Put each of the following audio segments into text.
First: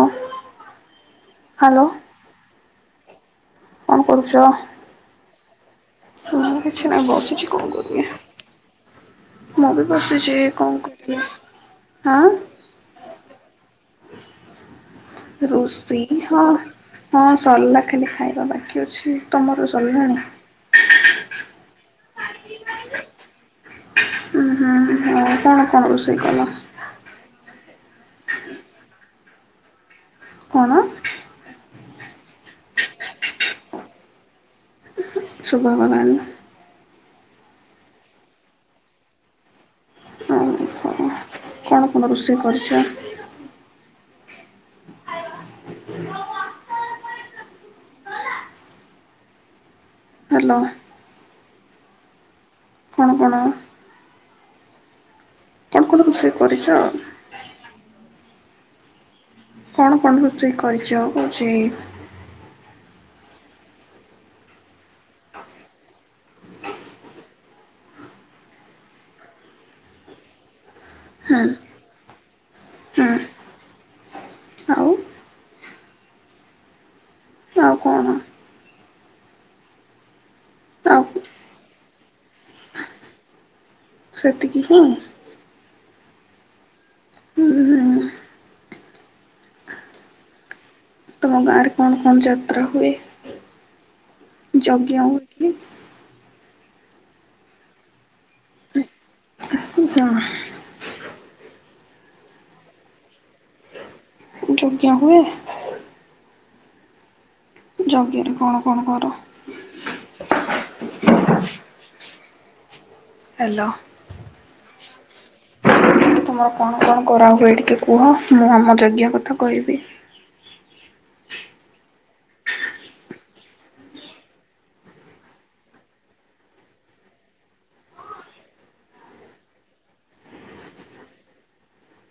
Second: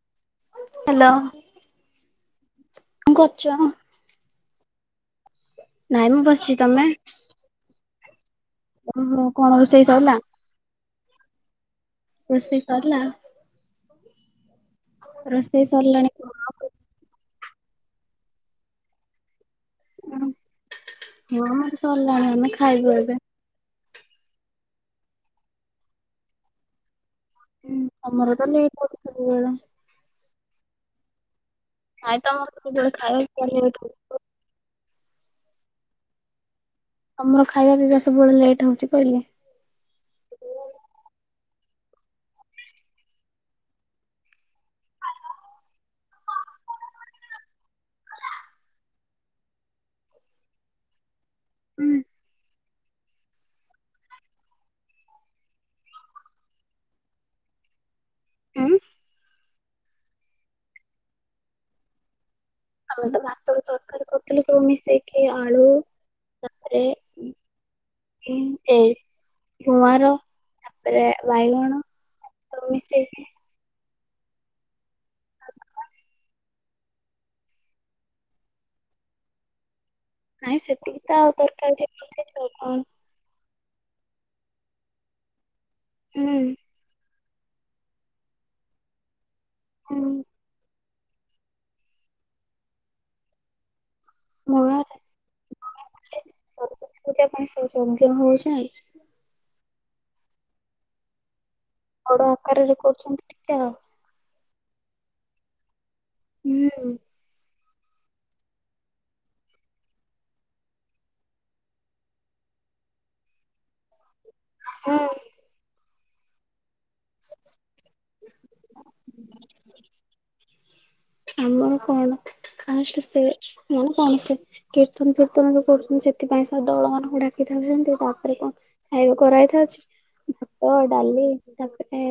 [inaudible] Hello hello କଣ କରୁଚ। କଣ କରୁଚ ନାଇଁ ମୁଁ ବସିଛି [unintelligible] ତମେ? କିଛି ନାହି ବସିଛି କଣ କରିବା। ଓହୋ କଣ ମୁଁ ରୋଷେଇ ବି ସରିଲା? ବସିଛି କଣ କରିବି ହାଁ। ରୋଷେଇ ସରିଲା। ସରିଲାଣି ରୋଷେଇ ହଁ କଣ? ହଁ ସରିଲା ଖାଲି ଖାଇବା ବାକି ଅଛି ତମର ସରିଲାଣି। ହଁ ଆମର ସରିଲାଣି ଆମେ ଖାଇବୁ ଏବେ। ଉଁ ହୁଁ ଅ ପା ଆଉ କଣ ରୋଷେଇ କଲ। ହୁଁ ତମର ତ ଲେଟେ ହଉଚି ସବୁବେଳେ। କଣ। ନାଇଁ ତମର ସବୁବେଳେ ଖାଇବା ପିଇବା ଲେଟେ ହଉଥିବ। ଶୁଭାଗଲାନି। ତମର ଖାଇବା ପିଇବା ସବୁବେଳେ ଲେଟ୍ ହଉଛି କହିଲି। ଓହୋ। କଣ କଣ ରୋଷେଇ କରିଛ। ହ୍ୟାଲୋ। ହୁଁ। କଣ କଣ। କଣ କଣ ରୋଷେଇ କରିଛ। ଉଁ। କଣ କଣ ରୋଷେଇ କରିଚ କଉଛି। ଆମେ ତ ଭାତ କୁ ତରକାରୀ କରୁଥିଲୁ ସବୁ ମିଶେଇକି ଆଳୁ ତାପରେ ବିମ୍ସ ଗୁଆଁର ତାପରେ ହୁଁ ବାଇଗଣ ଏମିିତି ସବୁ ହୁଁ ମିଶେଇକି ଆଉ। ଆଉ ତମରୀ। ଆଉ କଣ। ନାଇଁ ସେତିକି ତ ଆଉ ତରକାରୀ [unintelligible] ଆଉ କଣ। ସେତିକି ହିଁ। ଉଁ। ହୁଁ ହୁଁ। ହୁଁ। ତମ ଗାଁ ରେ କଣ କଣ ଯାତ୍ରା ହୁଏ ଯଜ୍ଞ ହୁଏ ନି କି। ସରସ୍ୱତୀ ପୂଜା ପାଇଁ ସବୁ ଯଜ୍ଞ ହଉଛି। [unintelligible] ବଡ ଆକାରରେ କରୁଛନ୍ତି ଟିକେ ଆଉ ଯଜ୍ଞ ହୁଏ। ହୁଁ। ଯଜ୍ଞରେ କଣ କଣ କର? ହାଲୋ। ହୁଁ। ତୁମର କଣ କଣ କରାହୁଏ ଟିକେ କୁହ, ମୁଁ ଆମ ଜଜ୍ଞ କଥା କହିବି। [unintelligible] କୀର୍ତ୍ତନ ଫୀର୍ତ୍ତନ ଯୋଉ କରୁଚନ୍ତି ସେଥିପାଇଁ ସେ ଦଳ ମାନଙ୍କୁ ଡାକିଥାନ୍ତି, ହେମତି ତାପରେ କଣ? ଖାଇବା କରାହେଇଥାଉଚି ଭାତ, ଡାଲି ତାପରେ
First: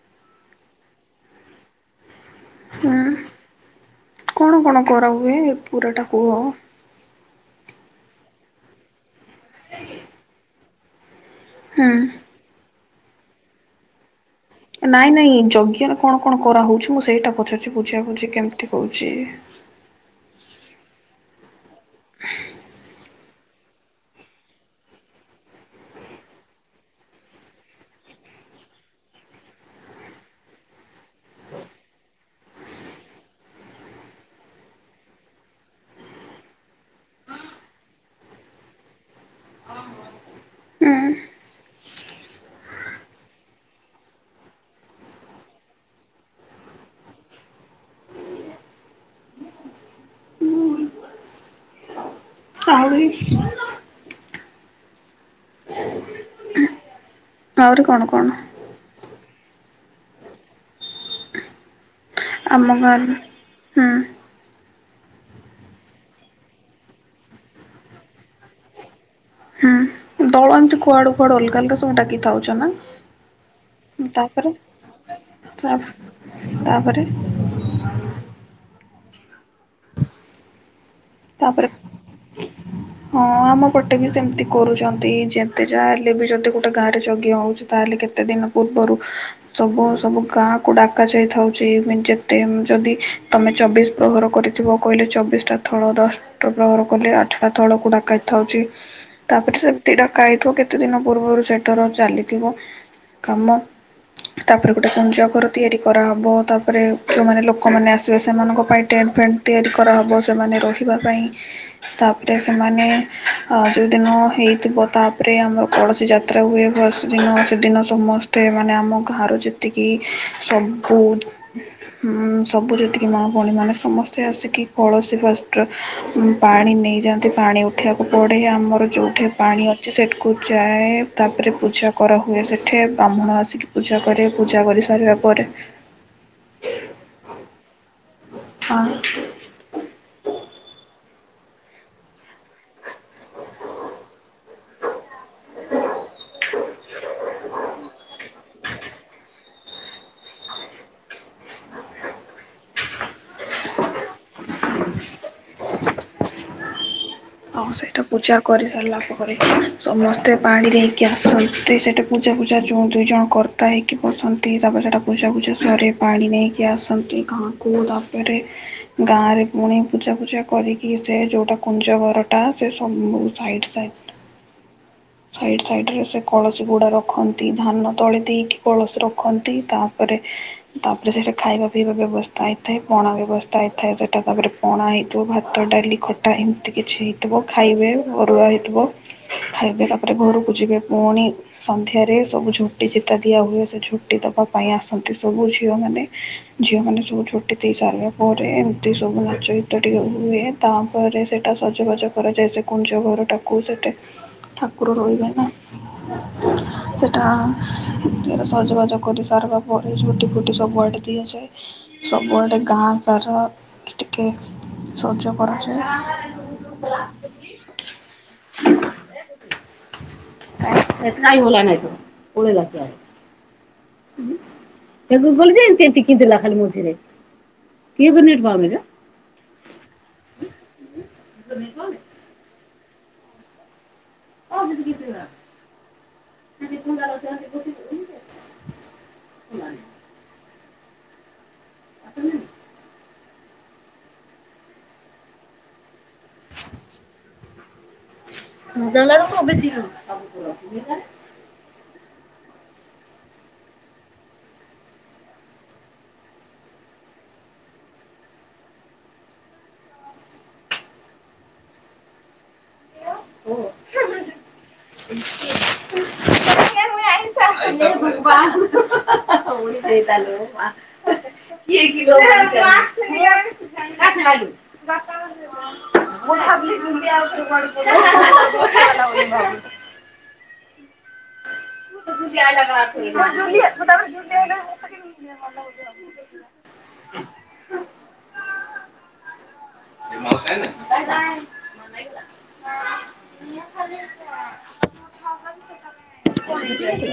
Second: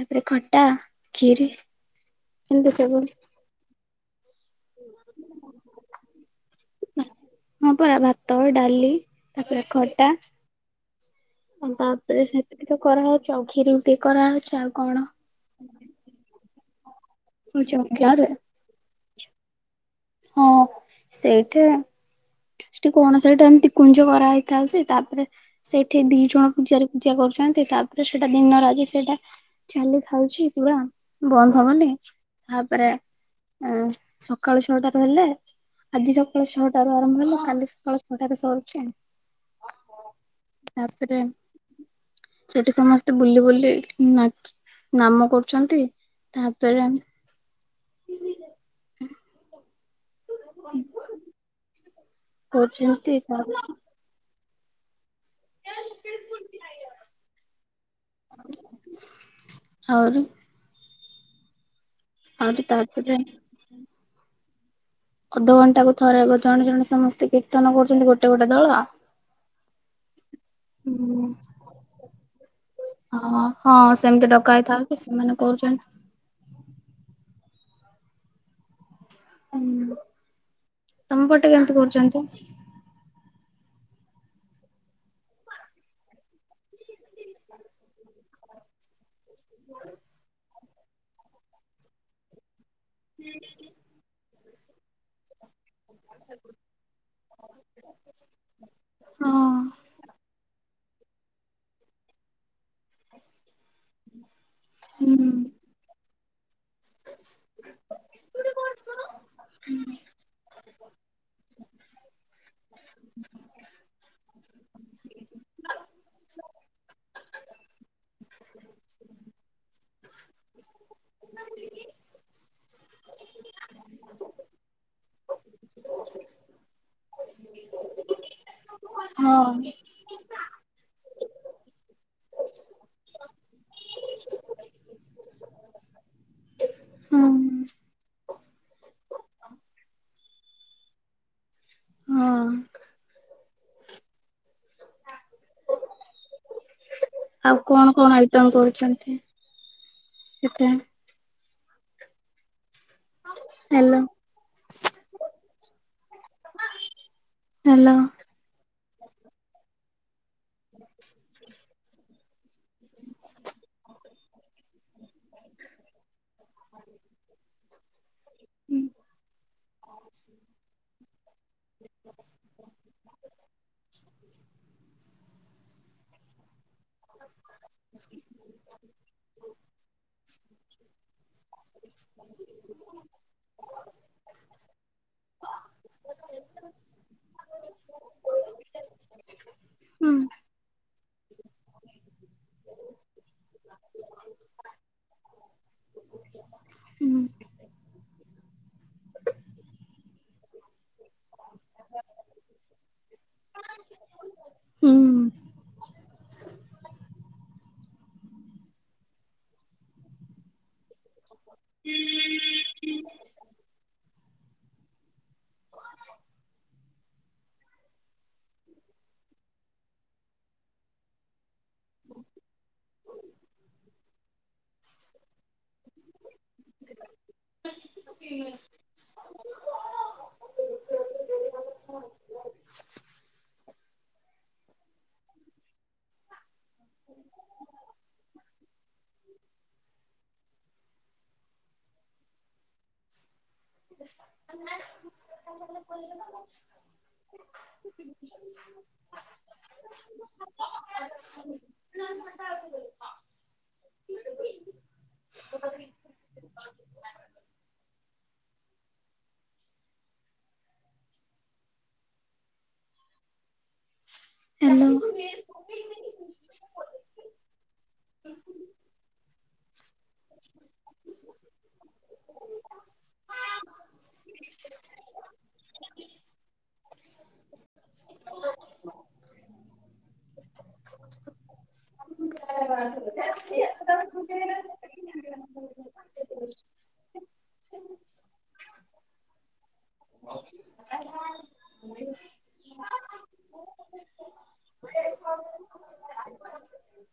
ତାପରେ ଖଟା, ଖିରି। ଏମିତି ସବୁ। ହୁଁ କଣ କଣ କରାହୁଏ ପୁରାଟା କୁହ? ହଁ ପରା ଭାତ, ଡାଲି ତାପରେ ଖଟା। ଆଉ ହୁଁ। ତାପରେ ସେତିକି ତ କରାହେଉଚି ଆଉ କ୍ଷୀରି ଗୋଟେ କରାହେଉଚି ଆଉ କଣ? ନାଇଁ ନାଇଁ ଯଜ୍ଞରେ କଣ କଣ କରାହେଉଚି ମୁଁ ସେଇଟା ପଛାରୁଚି ବୁଝିଆ ଚକିଆରେ ବୁଝି କେମିତି ହଉଚି? ହଁ ସେଇଟା ସେଇଟା କଣ ସଇଟା ଏମିତି କୁଞ୍ଜ କରା ହେଇଥାଉଚି ତାପରେ ସେଠି ଦି ଜଣ ପୂଜାରି ପୂଜା କରୁଚନ୍ତି ତାପରେ ସେଇଟା ଦିନ ରାଜି ସେଇଟା ଚାଲି ଥାଉଚି ପୁରା ବନ୍ଦ ହବନି। ତାପରେ ଏଁ ସକାଳୁ ଛଅଟା ତ ହେଲେ ଆଜି ସକାଳ ଛଅଟାରୁ ଆରମ୍ଭ ହେଲା କାଲି ସକାଳ ଛଅଟାରେ ସରୁଚି। ହୁଁ ତାପରେ ସେଟି ସମସ୍ତେ ବୁଲି ବୁଲି ନା ନାମ କରୁଚନ୍ତି। ତାପରେ ଆମେ [inaudible] ଆହୁରି କରୁଛନ୍ତି। ତା [unintelligible] ଆହୁରି କଣ କଣ? [inaudible] ଆହୁରି ଆହୁରି ଆମ ତାପରେ ଗାଁରେ--ହଁ। ଅଧଘଣ୍ଟା କୁ ଥରେ ଗୋ ଜଣେ ଜଣେ ସମସ୍ତେ କୀର୍ତ୍ତନ କରୁଚନ୍ତି ଗୋଟେ ଗୋଟେ ଦଳ। ଆ ହୁଁ ଦଳ ଏମିତି କୁଆଡୁ ହୁଁ। କୁଆଡୁ ଅଲଗା ଅଲଗା ସବୁ ଡାକିଥାଉଚ ନା। ହଁ ହଁ ସେମିତି ତାପରେ ଡକା ହେଇଥାନ୍ତିଚ ସେମାନେ କହୁଚନ୍ତି। [inaudible] ତାପରେ ହୁଁ ତମ ପଟେ ତାପରେ କେମିତି କରୁଚନ୍ତି? [inaudible] ହଁ ଆମ ପଟେ ବି ସେମିତି କରୁଚନ୍ତି, ଯେତେ ଯା ହେଲେ ବି ଯଦି ଗୋଟେ ଗାଁରେ ଯଜ୍ଞ ହୋଉଚି ତାହେଲେ କେତେ ଦିନ ପୂର୍ବରୁ ସବୁ ସବୁ ଗାଁକୁ ଡାକାଯାଇଥାଉଚି ମେନ୍ଚେ ଯେତେ ଯଦି ତମେ ଚବିଶ ପ୍ରହର କରିଥିବ କହିଲେ ଚବିଶଟା ଥ ଦଳର ଅଷ୍ଟପ୍ରହର କଲେ ଆଠ ଆଠଟା ଦଳକୁ ଡାକାଥାଉଚି। ହଁ ତାପରେ ସେମିତି ଡାକାଇଥିବ କେ ତେ ଦିନ ପୂର୍ବରୁ ସେଠାରୁ ଚାଲିଥିବ--କାମ। ତାପରେ ଗୋଟେ କୁଞ୍ଜ ହୁଁ। ଘର ତିଆରି କରାହବ। ତାପରେ ଯେଉଁମାନେ ଲୋକମାନେ ଆସିବେ ସେମାନଙ୍କ ପାଇଁ ଟେଣ୍ଟଫେଣ୍ଟ ତିଆରି କରାହେବ ସେମାନେ ରହିବା ପାଇଁ। ତାପରେ ସେମାନେ ଅଁ ଯୋଉଦିନ ହେଇଥିବ ତାପରେ ଆମର କଳସି ଯା ତ୍ରା ହୁଏ। ଭସ୍ ଦିନ ସେଦିନ ସମସ୍ତେ ମାନେ ଆମ ଗାଁରୁ ଯେତିକି ସବୁ ହୁଁ ସବୁ ଯେତିକି ମା ଭଉଣୀ ମାନେ ସମସ୍ତେ ଆସିକି କଳସ ଫଷ୍ଟ ପାଣି ନେଇଯାଆନ୍ତି ପାଣି ଉଠିବାକୁ ପଡ଼େ ଆମର ଯୋଉଠି ହଁ ପାଣି ଅଛି ସେଠୁ କୁ ଯାଏ ତାପରେ ପୂଜା କରାହୁୁଏ ସେଠି ବ୍ରାହ୍ମଣ ଆସିକି ପୂଜା କରେ ପୂଜା କରି ସାରିବା ଉପରେ ହୁଁ ହଁ। ହଁ। ଆଉ କଣ କଣ ଆଇଟମ କରୁଛନ୍ତି ସେଟା। ହେଲୋ। [inaudible] [inaudible] ଆଉ ହ୍ୟାଲୋ। ସେଇଟା ପୂଜା କରି ସାରିଲା ପରେ ସମସ୍ତେ ପାଣିରେ ହେଇକି ଆସନ୍ତି ସେଇଟା ପୂଜା ପୂଜା ଯୋଉଁ ଦୁଇ ଜଣ କର୍ତ୍ତା ହେଇକି ବସନ୍ତି ତାପରେ ସେଇଟା ପୁଜା ଫୁଜା ସାରି ପାଣି ନେଇକି ଆସନ୍ତି କଣ କଉ ତାପରେ ଗାଁ ରେ ପୁଣି ପୂଜା ପୂଜା କରିକି ସେ ଯୋଉଟା କୁଞ୍ଜ ଘର ଟା ସେ ସବୁ ସାଇଟ ସାଇ ସାଇଡ ସାଇଡ ରେ ସେ କଳସୀ ଗୁଡା ରଖନ୍ତି ଧାନ ତଳେ ଦେଇକି କଳସୀ ରଖନ୍ତି ତାପରେ ତାପରେ ସେଇଟା ଖାଇବା ପିଇବା ବ୍ୟବସ୍ଥା ହେଇଥାଏ ପଣା ବ୍ୟବସ୍ଥା ତାଇ ଥାଏ ସେଟା ତାପରେ ପଣା ହେଇଥିବ ଭାତ ଡାଲି ଖଟା ଏମିତି କିଛି ହେଇଥିବ ଖାଇବେ ଅରୁଆ ହେଇଥିବ ଖାଇବେ ହୁଁ ତାପରେ ଘରକୁ ଯିବେ ପୁଣି ସନ୍ଧ୍ୟାରେ ସବୁ ଝୋଟି ଚିତା ଦିଆ ହୁଏ ସେ ଝୋଟି ଦବା ପାଇଁ ଆସନ୍ତି ସବୁ ଝିଅ ମାନେ ଝିଅମାନେ ହୁଁ ସବୁ ଝୋଟି ଦେଇସାରିଲା ପରେ ଏମିତି ସବୁ ନାଚ ଗୀତଟିିକେ ହୁଏ। ତାପରେ ସେଇଟା ସଜବାଜ କରାଯାଏ ସେ କୁଞ୍ଜ ଘରଟାକୁ ସେଠେ ଠାକୁ ର ରଇବେ ହୁଁ। ନା। ସେଟା ସଜବାଜ କରି ସାରିବା ପରେ ଝୋଟି ଫୋଟି ସବୁ ଆଡେ ଦିଆସାଏ। ସବୁଆଡେ ଗାଁ ସାର ଟିକେ ଶଯ କରାଯାଏ। [unintelligible] ତାକୁ ଗଲେ ଯେ ଏମିତି ଏମତି କିଲା ଖାଲି ମଝିରେ କିଏ [unintelligible] ତୁମେ କଣ। ହଉ କି କିଥିଲା ସେ [unintelligible] ନାଇଁ। [unintelligible] [unintelligible] [unintelligible] [unintelligible] [inaudible] ହୁଁ। ହ୍ୟାଲୋ। [unintelligible] [unintelligible] [unintelligible] ମୁଁ ଭାବିଲି ଗୁଲିଆ ଓପରେ [unintelligible] [unintelligible] ସିଏ ଭଲ ବୁଝିବ [unintelligible] [unintelligible] [unintelligible] କଣ ହେଇଚି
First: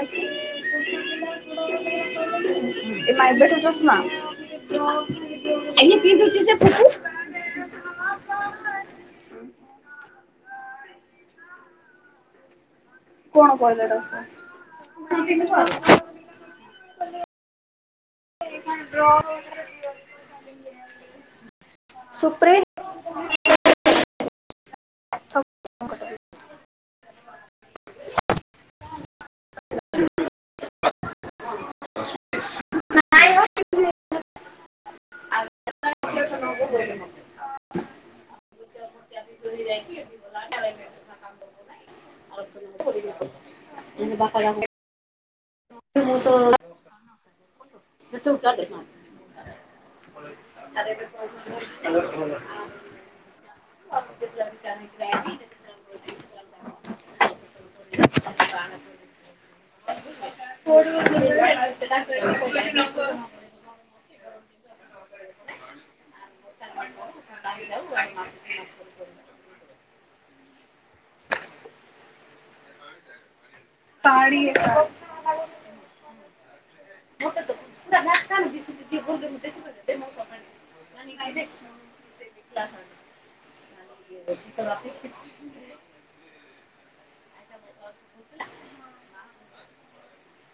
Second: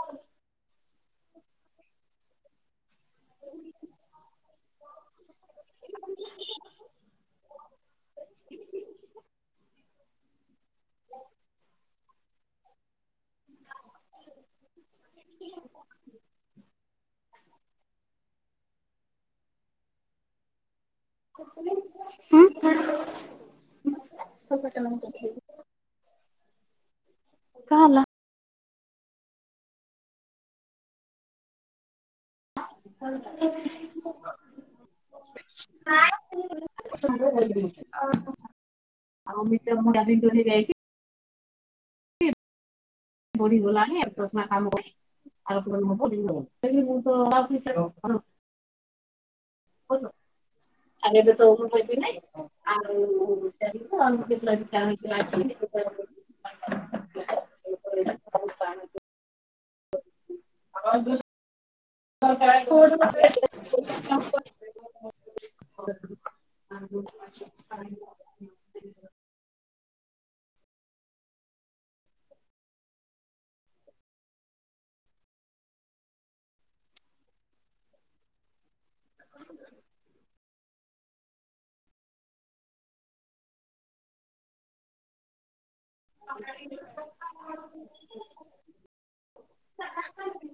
ଆସ ଏ ମାାଇବେେଠଛ ନା [unintelligible] ଆଜ୍ଞା ପି ଦୁଛିୁ [unintelligible] କଣ କହିଲ ର ର [unintelligible] ହଁ କ କରି [unintelligible] ହ [unintelligible] କା ହେଲା ଏସ୍ [inaudible] [unintelligible] [unintelligible] [unintelligible] [unintelligible] କ ଖଲି ଏବେ ତ ମୁ କହିବି ନାହିଁ ଆଉ ଆ [unintelligible] [unintelligible] [inaudible] [inaudible] ହ [unintelligible] ହ [unintelligible] [unintelligible] ପାଣି [inaudible] [unintelligible] ତ ବାପ [unintelligible] କଣ କରିବି ଆାସ [unintelligible]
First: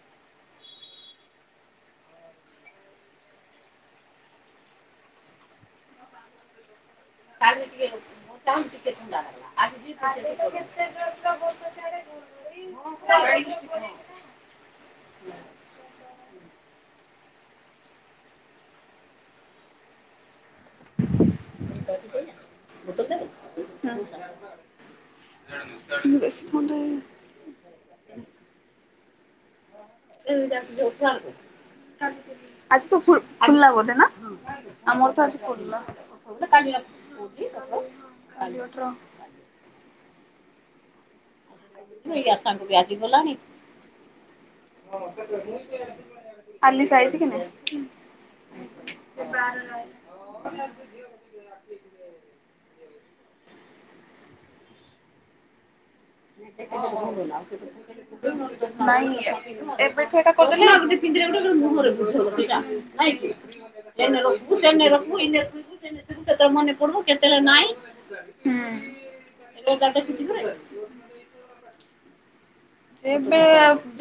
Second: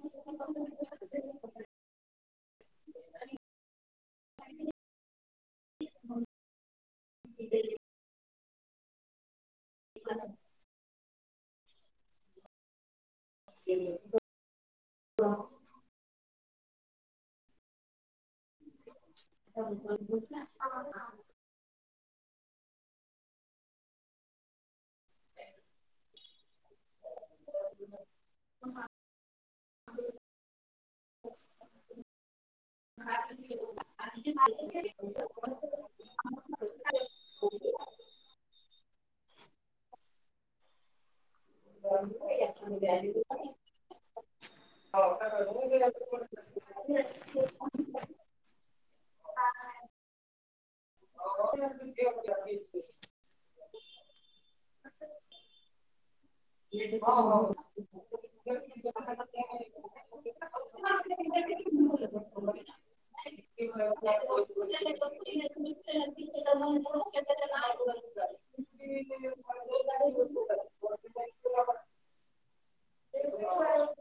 କାଲି ଟିକେ ବ ଟିକେ ଆଜି [unintelligible] [unintelligible] [inaudible] ହ ବୁଝିଲ [unintelligible] [unintelligible] ତମେ ବେଶି ଥଣ୍ଡା। [unintelligible] ହଁ [unintelligible] ଆଜି ତ ଫୁଲ ଲାଗ ନା [unintelligible] ଆମର ତ ଆଜି ପୋା କାଠ [unintelligible] [inaudible] ଭାଇଆ ସଙ୍ଗୁ ବ୍ୟାଜି ବଲାଣି [unintelligible] ଆଲିସା ଆଇଛି କି ନା [unintelligible] ସ [inaudible] ହ [inaudible] ନାଇଁ ଏବେଠୁ ଏଇଟା [unintelligible] [unintelligible] [unintelligible] ହୁଁ [unintelligible] ଯେବେ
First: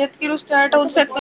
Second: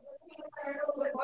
ଯେତିକି ରୁ ଷ୍ଟାର୍ଟ ହଉଛି